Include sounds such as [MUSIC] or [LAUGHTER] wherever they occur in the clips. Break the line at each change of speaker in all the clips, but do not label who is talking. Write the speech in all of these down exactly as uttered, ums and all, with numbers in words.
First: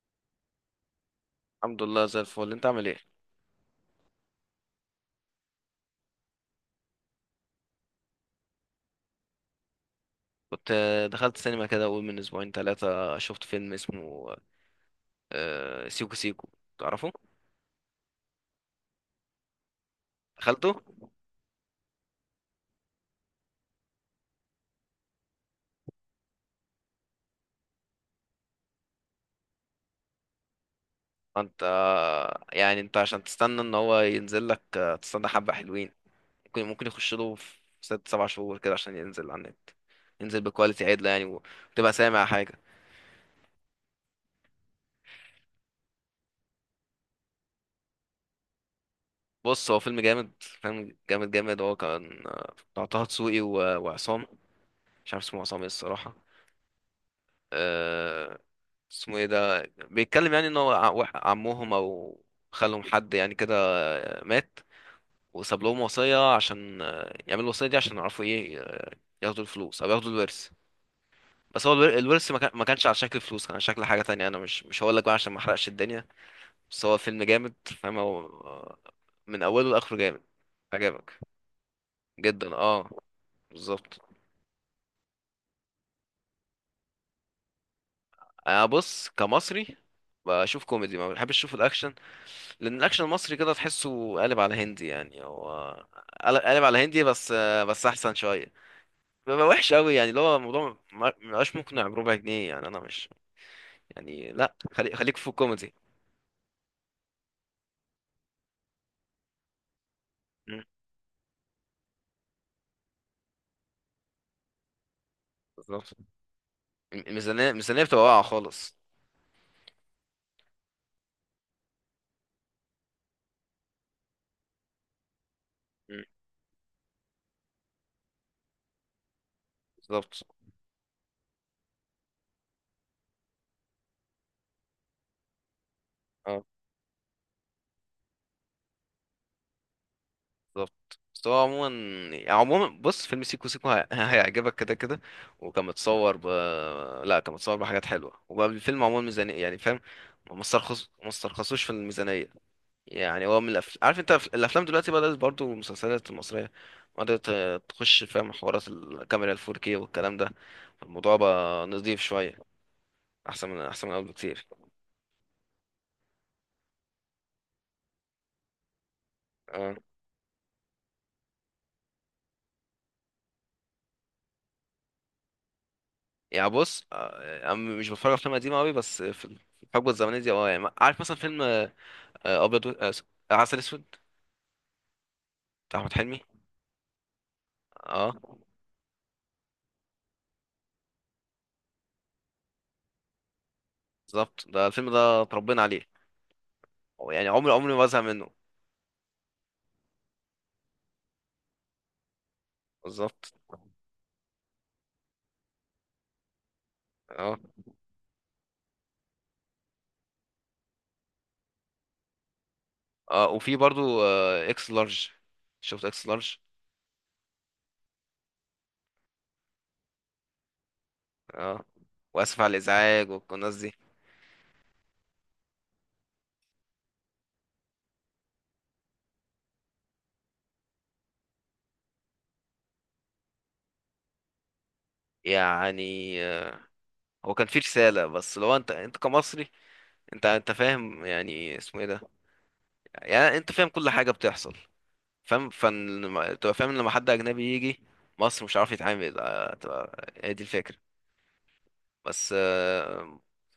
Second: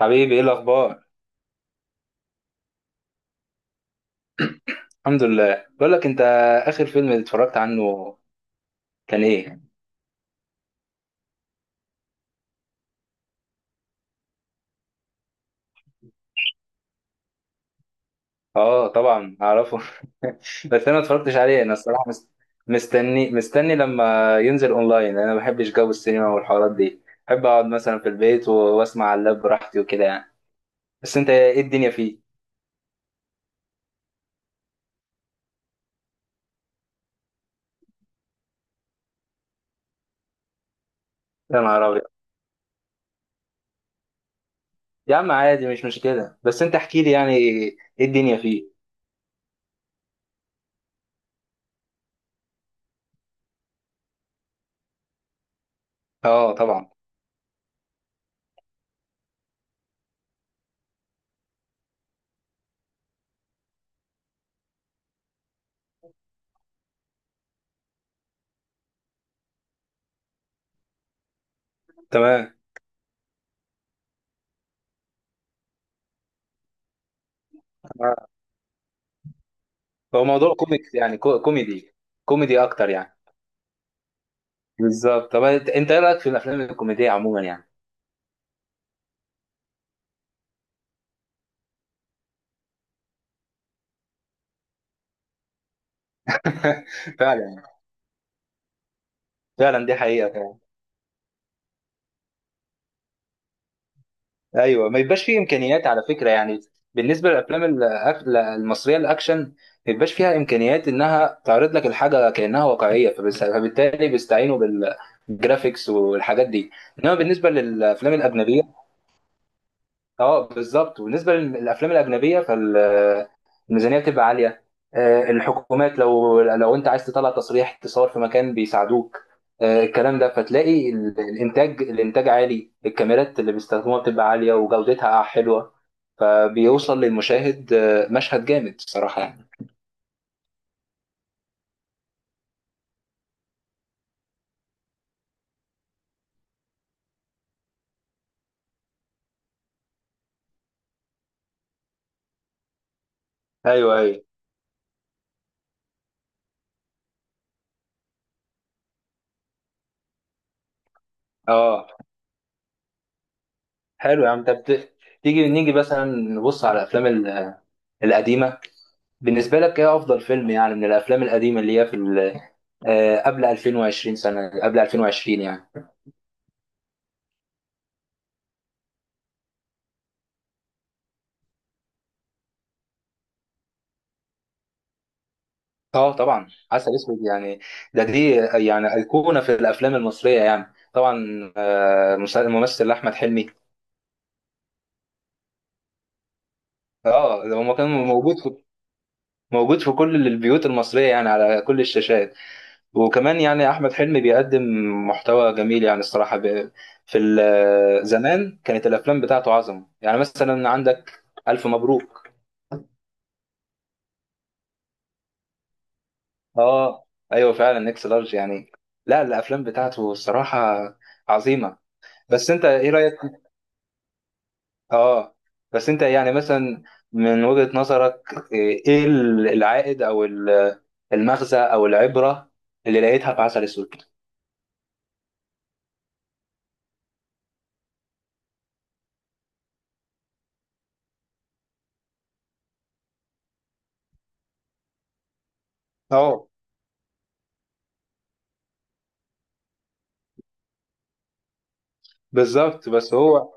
حبيبي، ايه الاخبار؟
الحمد لله زي الفل، انت عامل ايه؟
الحمد لله. بقول لك انت، اخر فيلم اتفرجت عنه كان ايه؟
كنت آه، دخلت سينما كده، اول من اسبوعين ثلاثة شفت فيلم اسمه آه، سيكو سيكو. تعرفه؟
اه، طبعا اعرفه. [LAUGHS]
دخلته.
بس انا ما اتفرجتش عليه. انا الصراحه مست... مستني مستني لما ينزل اونلاين. انا ما بحبش جو السينما والحوارات دي. بحب اقعد مثلا في البيت و- واسمع على اللاب براحتي وكده يعني. بس انت، ايه
انت
الدنيا فيه؟
آه، يعني انت عشان تستنى ان هو ينزل لك، آه، تستنى حبة حلوين. ممكن ممكن يخش له في ست سبع شهور كده عشان ينزل على النت. ينزل بكواليتي عدلة يعني
يا نهار
وتبقى
ابيض!
سامع حاجة.
يا عم عادي، مش مشكله. بس انت احكي لي، يعني ايه الدنيا فيه؟
بص، هو فيلم جامد، فيلم جامد جامد. هو كان آه، بتاع طه دسوقي و- وعصام. مش عارف اسمه عصام ايه الصراحة.
اه، طبعا.
آه، اسمه ايه ده؟ بيتكلم يعني ان هو ع- وح- عمهم او خالهم، حد يعني كده آه، مات. وساب لهم وصية عشان آه، يعملوا الوصية دي عشان يعرفوا ايه، آه، ياخدوا الفلوس او ياخدوا الورث. بس هو الور- الورث، ما كان-
تمام.
ما كانش على شكل فلوس، كان على شكل حاجة تانية. انا مش مش هقول لك بقى عشان ما احرقش الدنيا. بس هو فيلم جامد فاهم. هو آه، من اوله لاخره جامد.
هو موضوع كوميك،
عجبك؟
يعني كو- كوميدي؟
جدا،
كوميدي
اه.
اكتر يعني.
بالظبط.
بالظبط. طب انت انت ايه رايك في الافلام الكوميديه عموما يعني؟
انا بص، كمصري بشوف كوميدي، ما بحبش اشوف الاكشن. لان الاكشن المصري كده تحسه قالب على هندي يعني. هو قال- قالب على هندي
[LAUGHS]
بس.
فعلا.
بس احسن شويه. بيبقى وحش
فعلا
قوي
دي
يعني، اللي
حقيقه
هو
فعلا.
الموضوع ما ما بقاش مقنع بربع جنيه، يعني انا مش. يعني لا،
ايوه،
خليك
ما
خليك
يبقاش
في
فيه
الكوميدي.
امكانيات على فكره يعني. بالنسبه للافلام الأك- المصريه الاكشن، ما يبقاش فيها
مم،
امكانيات انها تعرض لك الحاجه كانها واقعيه، فبس- فبالتالي بيستعينوا بالجرافيكس
بالظبط.
والحاجات دي.
الم-
انما
الميزانيه
بالنسبه
الميزانيه بتبقى
للافلام
واقعه
الاجنبيه،
خالص.
اه بالظبط. وبالنسبه للافلام الاجنبيه فال الميزانيه بتبقى عاليه. آه، الحكومات،
مم،
لو لو انت عايز تطلع تصريح تصور في مكان بيساعدوك. آه، الكلام
بالظبط.
ده، فتلاقي ال- الانتاج الانتاج عالي، الكاميرات اللي بيستخدموها بتبقى عاليه وجودتها حلوه.
اه
فبيوصل للمشاهد آه، مشهد جامد الصراحه يعني.
بالظبط، بس هو عموما، يعني عموما، بص فيلم سيكو سيكو هي- هيعجبك كده كده. وكان متصور ب... لا، كان متصور بحاجات حلوه وبقى الفيلم عموما ميزانيه يعني فاهم. ما استرخص ما استرخصوش في الميزانيه. يعني هو من الأف...
ايوه،
عارف انت،
ايوه،
الافلام دلوقتي بدات برضو المسلسلات المصريه بدات تخش فاهم، حوارات الكاميرا ال فور كيه والكلام ده. الموضوع بقى
اه.
نضيف شويه، احسن من احسن من قبل
حلو يا عم.
بكتير.
طب ت- تيجي نيجي مثلا نبص على الافلام ال- القديمه. بالنسبه
اه
لك، ايه افضل فيلم يعني من الافلام القديمه اللي هي في ال- آه، قبل ألفين وعشرين سنه، قبل ألفين وعشرين يعني؟
يعني بص، آه، انا مش بتفرج على افلام قديمه قوي، بس في الحقبه الزمنيه دي اه يعني عارف مثلا فيلم، آه، ابيض و... آه، س- عسل اسود بتاع احمد
اه
حلمي.
طبعا، عسل اسود يعني. ده
اه
دي يعني ايقونه في الافلام المصريه يعني طبعا. آه، مس- الممثل احمد حلمي.
بالظبط، ده الفيلم ده اتربينا عليه. هو يعني
اه
عمري
ده
عمري
هو
ما
كان
بزهق منه.
موجود في موجود في كل البيوت المصريه، يعني على كل الشاشات.
بالظبط.
وكمان يعني احمد حلمي بيقدم محتوى جميل يعني الصراحه. ب- في
اه،
ال- زمان كانت الافلام بتاعته عظمه، يعني مثلا عندك الف مبروك.
اه، وفي برضو آه، اكس لارج. شفت اكس لارج؟
اه ايوه، فعلا اكس لارج يعني. لا، الافلام بتاعته الصراحه
اه.
عظيمه.
واسف على
بس انت ايه
الازعاج
رايك؟
والناس دي.
اه، بس انت يعني مثلا، من وجهة نظرك ايه، إيه ال- العائد او ال- المغزى او العبرة اللي لقيتها في عسل اسود؟
يعني آه، هو كان فيه رسالة، بس لو انت انت كمصري، انت انت فاهم يعني، اسمه ايه ده؟ يعني انت فاهم كل حاجة بتحصل، فاهم فن،
اه
تبقى فاهم إن لما حد اجنبي يجي مصر مش عارف يتعامل، آه، تبقى هي دي الفكرة، بس.
بالظبط. بس
آه،
هو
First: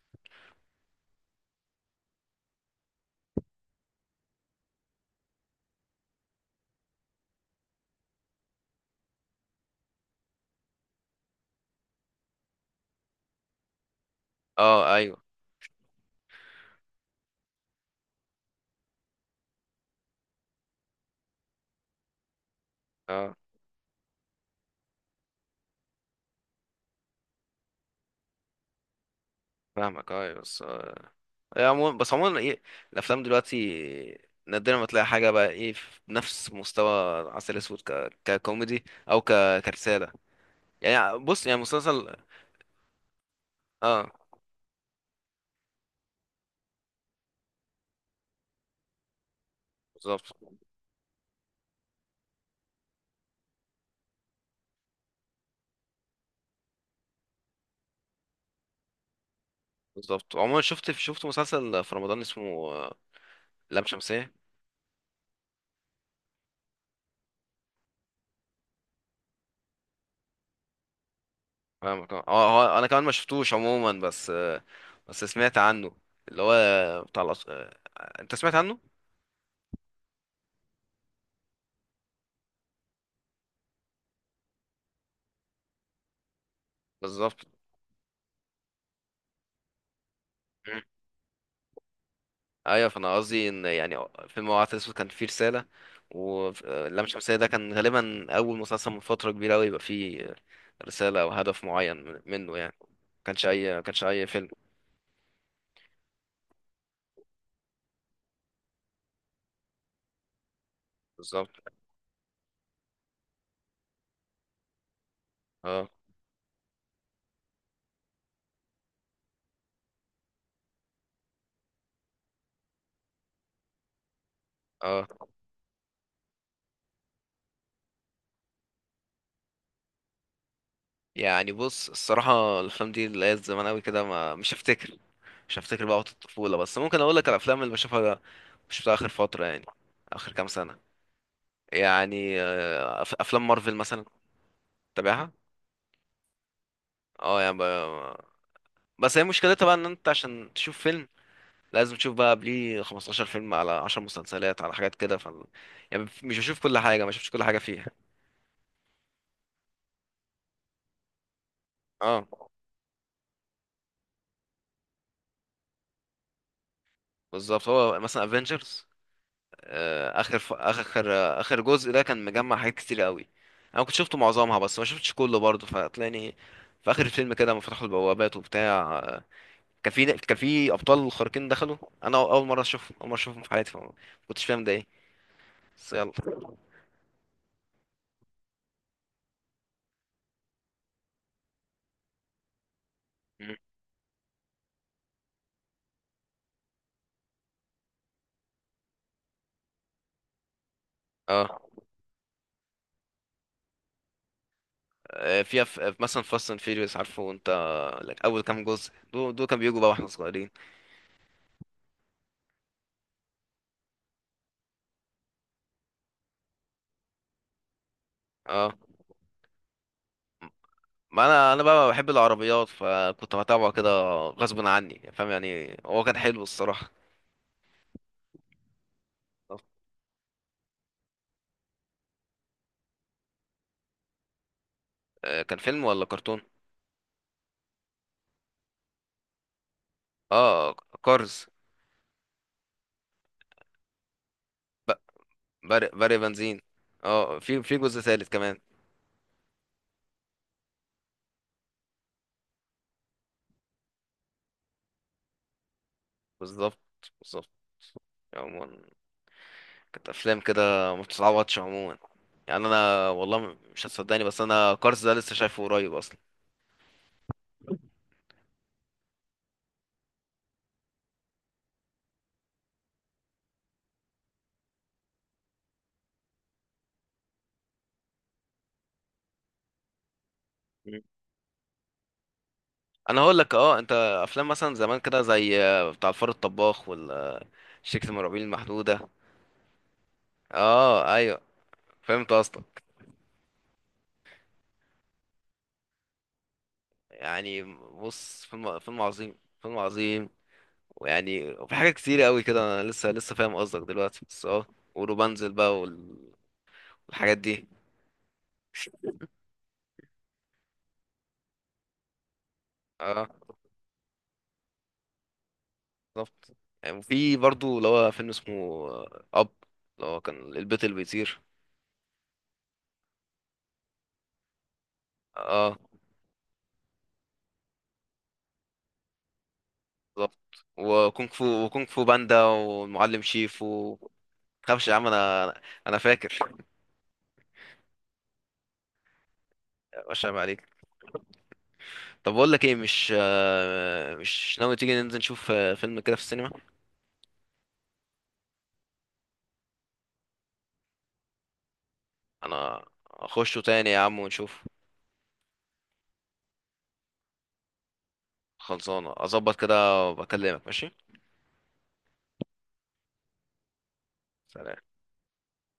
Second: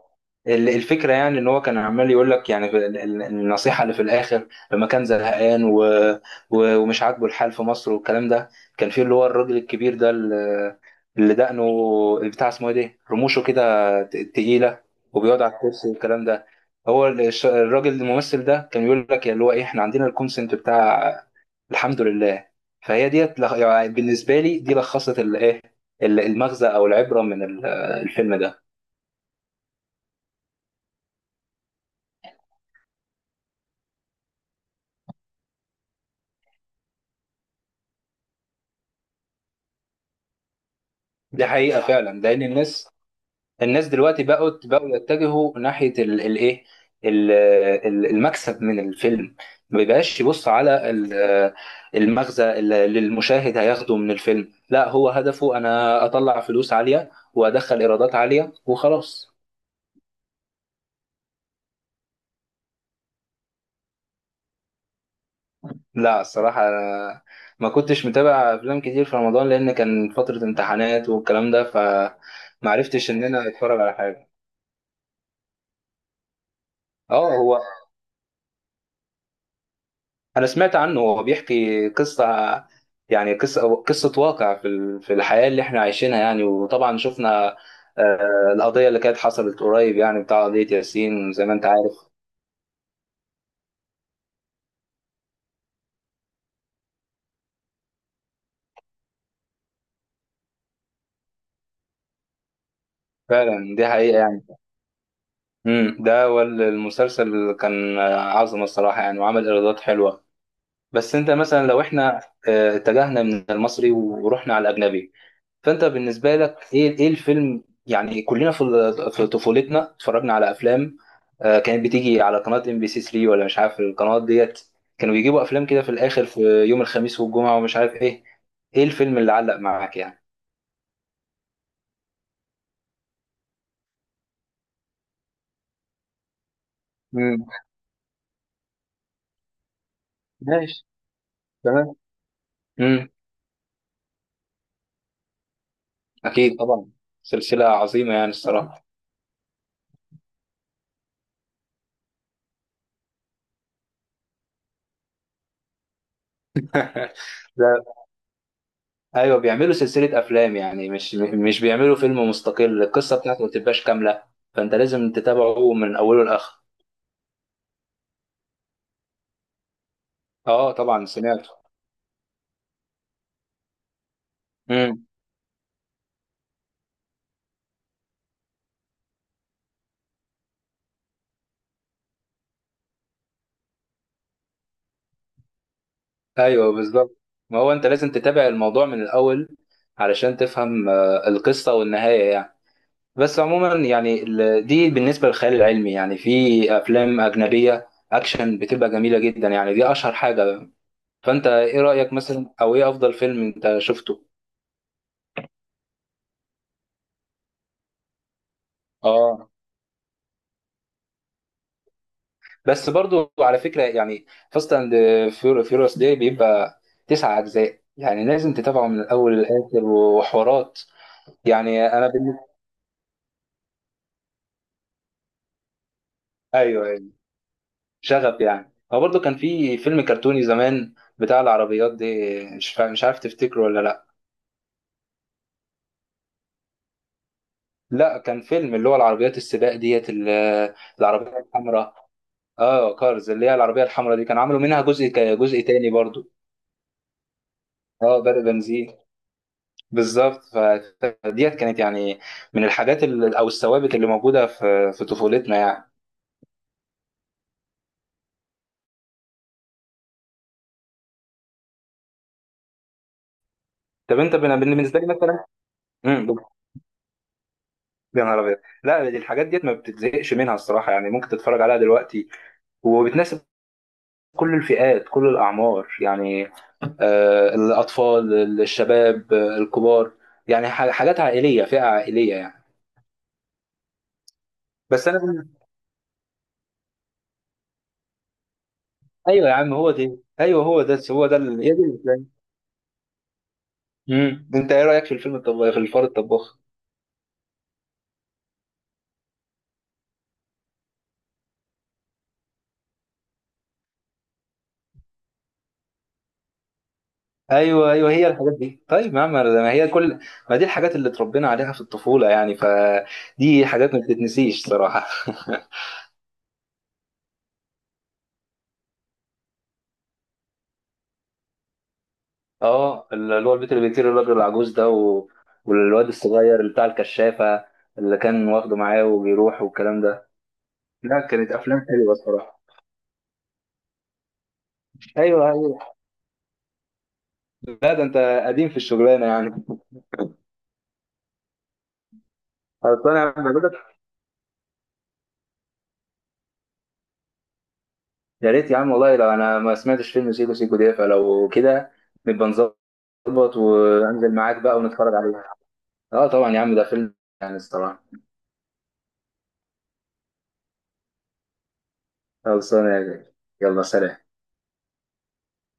ال- الفكرة يعني ان هو كان عمال يقول لك يعني، في ال- ال- النصيحة اللي في الاخر لما كان زهقان و... و... ومش عاجبه الحال في مصر والكلام ده. كان في اللي هو الراجل الكبير ده اللي, اللي دقنه بتاع، اسمه ايه ده، رموشه كده ت- تقيلة،
اه ايوه،
وبيقعد على الكرسي والكلام ده. هو ال- الش- الراجل الممثل ده كان بيقول لك اللي هو ايه، احنا عندنا الكونسنت بتاع الحمد لله. فهي
اه
ديت لخ- يعني بالنسبة لي دي لخصت الايه، المغزى او العبرة من ال- الفيلم ده.
فاهمك، اه أيوة، بس آه، يعني عموما، بس عموما ايه، الافلام دلوقتي نادرا ما تلاقي حاجه بقى ايه في نفس مستوى عسل اسود، ك... ككوميدي، او ك... كرساله. يعني
دي
بص يعني
حقيقة
مسلسل.
فعلا لأن الناس الناس
اه،
دلوقتي بقوا بقوا يتجهوا ناحية ال- الايه، ال- ال- المكسب من الفيلم. ما بيبقاش
بالظبط
يبص على ال- المغزى اللي اللي المشاهد هياخده من الفيلم، لا هو هدفه انا اطلع فلوس عالية وادخل ايرادات عالية وخلاص.
بالظبط. عموما شفت شفت مسلسل في رمضان اسمه آه، لام شمسية.
لا الصراحة، أنا ما كنتش متابع افلام كتير في رمضان لان كان فترة امتحانات والكلام ده،
فاهمك اه، هو- هو انا كمان ما
فمعرفتش ان انا
شفتوش
اتفرج
عموما،
على
بس
حاجة.
آه، بس سمعت عنه، اللي هو بتاع
اه
الأص...
هو
آه، انت سمعت عنه؟
انا سمعت عنه، هو بيحكي قصه، يعني قصه قصه واقع في ال- في الحياه اللي احنا عايشينها يعني، وطبعا
بالظبط،
شفنا آه، القضيه اللي كانت حصلت قريب، يعني بتاع قضيه ياسين زي ما انت عارف.
ايوه، فانا قصدي ان يعني فيلم العسل الاسود كان فيه رساله، واللام شمسيه ده كان غالبا اول مسلسل من فتره كبيره قوي يبقى فيه رساله او هدف معين من- منه يعني. ما كانش اي
فعلا
ما
دي
كانش
حقيقه
اي
يعني.
فيلم.
امم ده، والمسلسل كان آه، عظمه الصراحه يعني، وعمل ايرادات حلوه. بس انت
بالظبط.
مثلا لو احنا آه، اتجهنا من المصري ورحنا على الاجنبي، فانت
اه،
بالنسبه لك ايه، ايه الفيلم يعني. كلنا في ال- في طفولتنا اتفرجنا على افلام آه، كانت بتيجي على قناه ام بي سي ثلاثة ولا مش عارف القنوات ديت،
اه،
كانوا بيجيبوا افلام كده في الاخر، في يوم الخميس والجمعه ومش عارف ايه. ايه الفيلم اللي علق معاك يعني؟
يعني بص الصراحه، الافلام دي اللي هي زمان قوي كده ما مش هفتكر مش هفتكر بقى وقت الطفوله، بس ممكن اقول لك
مم.
الافلام اللي بشوفها مش بتاع اخر فتره يعني، اخر كام سنه.
ماشي. تمام.
يعني آه،
امم،
أف- افلام مارفل مثلا. تابعها؟
اكيد طبعا.
اه، يعني ب...
سلسله عظيمه يعني الصراحه.
بس هي مشكلتها بقى، ان انت عشان تشوف فيلم لازم تشوف بقى قبليه خمسة عشر فيلم على عشر مسلسلات على حاجات كده، ف... يعني مش بشوف كل حاجه، ما
[LAUGHS]
شفتش كل حاجه
لا،
فيها.
ايوه بيعملوا سلسله افلام يعني، مش مش بيعملوا
اه
فيلم مستقل، القصه بتاعته ما بتبقاش كامله. فانت لازم تتابعه من اوله لاخره.
بالظبط، هو مثلا افنجرز، اخر ف...
اه طبعا،
اخر
سمعت.
اخر جزء ده كان مجمع حاجات كتير قوي. انا كنت شفته معظمها بس ما
امم،
شفتش كله برضه، فتلاقيني في اخر الفيلم كده لما فتحوا البوابات وبتاع، آه، كان في كان في ابطال خارقين دخلوا. انا اول مره اشوفهم، اول مره اشوفهم في حياتي، فما كنتش فاهم ده ايه. بس يلا.
ايوه بالظبط. ما هو انت لازم تتابع الموضوع من الاول علشان تفهم آه، القصه والنهايه يعني. بس
مم.
عموما يعني ال- دي بالنسبه للخيال العلمي، يعني في افلام اجنبيه اكشن بتبقى جميله جدا يعني، دي اشهر حاجه. فانت
اه،
ايه رايك مثلا، او ايه افضل فيلم انت شفته؟
آه، فيها في مثلا فاست اند فيريوس، عارفه انت، لك اول كام جزء، دول دول
اه،
كانوا بيجوا بقى واحنا صغيرين.
بس برضو على فكره يعني، فاست اند فيوريوس دي بيبقى تسع اجزاء يعني لازم
اه،
تتابعه من الاول للاخر وحوارات.
ما انا انا
يعني
بقى
انا
بحب
بالنسبه،
العربيات فكنت بتابعه كده غصب عني، فاهم يعني، هو كان حلو
ايوه
الصراحه.
أيوه. شغف يعني، هو برضه كان في فيلم كرتوني زمان بتاع العربيات دي. مش فا- مش عارف تفتكره ولا لا.
آه، كان فيلم ولا كرتون؟
لا كان فيلم، اللي هو العربيات السباق ديت ال-
اه
العربية
كارز.
الحمراء. اه كارز، اللي هي العربية الحمراء دي كان عملوا منها
ب-
جزء ك- جزء تاني
برق برق
برضه.
بنزين. اه، في في جزء
اه
ثالث
برق
كمان.
بنزين. بالظبط. فديت كانت يعني من الحاجات ال- او الثوابت اللي موجودة في في طفولتنا يعني.
بالظبط، بالظبط. عموما كانت افلام كده ما بتتعوضش عموما. يعني انا والله م- مش
طب
هتصدقني،
انت
بس
بن-
انا
بالنسبة لي
كارز ده لسه
مثلا.
شايفه قريب اصلا.
امم يا نهار ابيض! لا دي الحاجات ديت ما بتتزهقش منها الصراحة يعني، ممكن تتفرج عليها دلوقتي، وبتناسب كل الفئات، كل الأعمار يعني. آه، الأطفال، الشباب، آه، الكبار، يعني ح- حاجات عائلية، فئة عائلية يعني.
انا هقول لك اه، انت افلام مثلا زمان
بس أنا
كده
بقول-
زي آه، بتاع الفار الطباخ والشركة المرعبين المحدودة.
أيوه يا عم، هو دي أيوه، هو ده
اه
هو ده
ايوه،
ال- هي دي الإسلام.
فهمت قصدك.
مم. أنت إيه رأيك في الفيلم الطباخ في الفار الطباخ؟
يعني بص فيلم فيلم عظيم، فيلم عظيم، ويعني وفي حاجات كتير قوي كده، انا لسه لسه فاهم قصدك دلوقتي بس اه، وروبانزل بقى والحاجات دي.
أيوه أيوه، هي الحاجات دي. طيب يا عم ما هي كل ما دي الحاجات اللي اتربينا عليها في الطفولة يعني،
اه
فدي حاجات ما بتتنسيش صراحة. [LAUGHS]
بالظبط. يعني وفي برضو اللي هو فيلم اسمه آه، اب، اللي هو كان البيت اللي بيطير.
اه، اللي هو البيت اللي بيطير، الراجل العجوز ده و...
اه
والواد الصغير اللي بتاع الكشافة، اللي كان واخده معاه وبيروح والكلام ده.
بالظبط.
لا
وكونغ
كانت
فو
افلام
وكونغ فو
حلوه
باندا
الصراحه.
والمعلم شيفو. تخافش يا عم،
ايوه،
انا
ايوه.
انا فاكر.
لا ده انت قديم في الشغلانه يعني.
مش عيب عليك. طب بقول لك ايه، مش
خلصان يا عم بقولك.
آه، مش ناوي تيجي ننزل نشوف آه، فيلم كده في السينما؟
يا ريت يا عم والله، لو انا ما سمعتش فيلم سيكو سيكو ده، فلو كده نبقى
انا
نظبط
اخشه تاني يا عم
وانزل معاك
ونشوف.
بقى ونتفرج عليه. اه طبعا يا عم، ده فيلم يعني الصراحه.
خلصانه، اظبط كده وبكلمك. ماشي.
خلصانه، يا جاي. يلا، سلام.
سلام.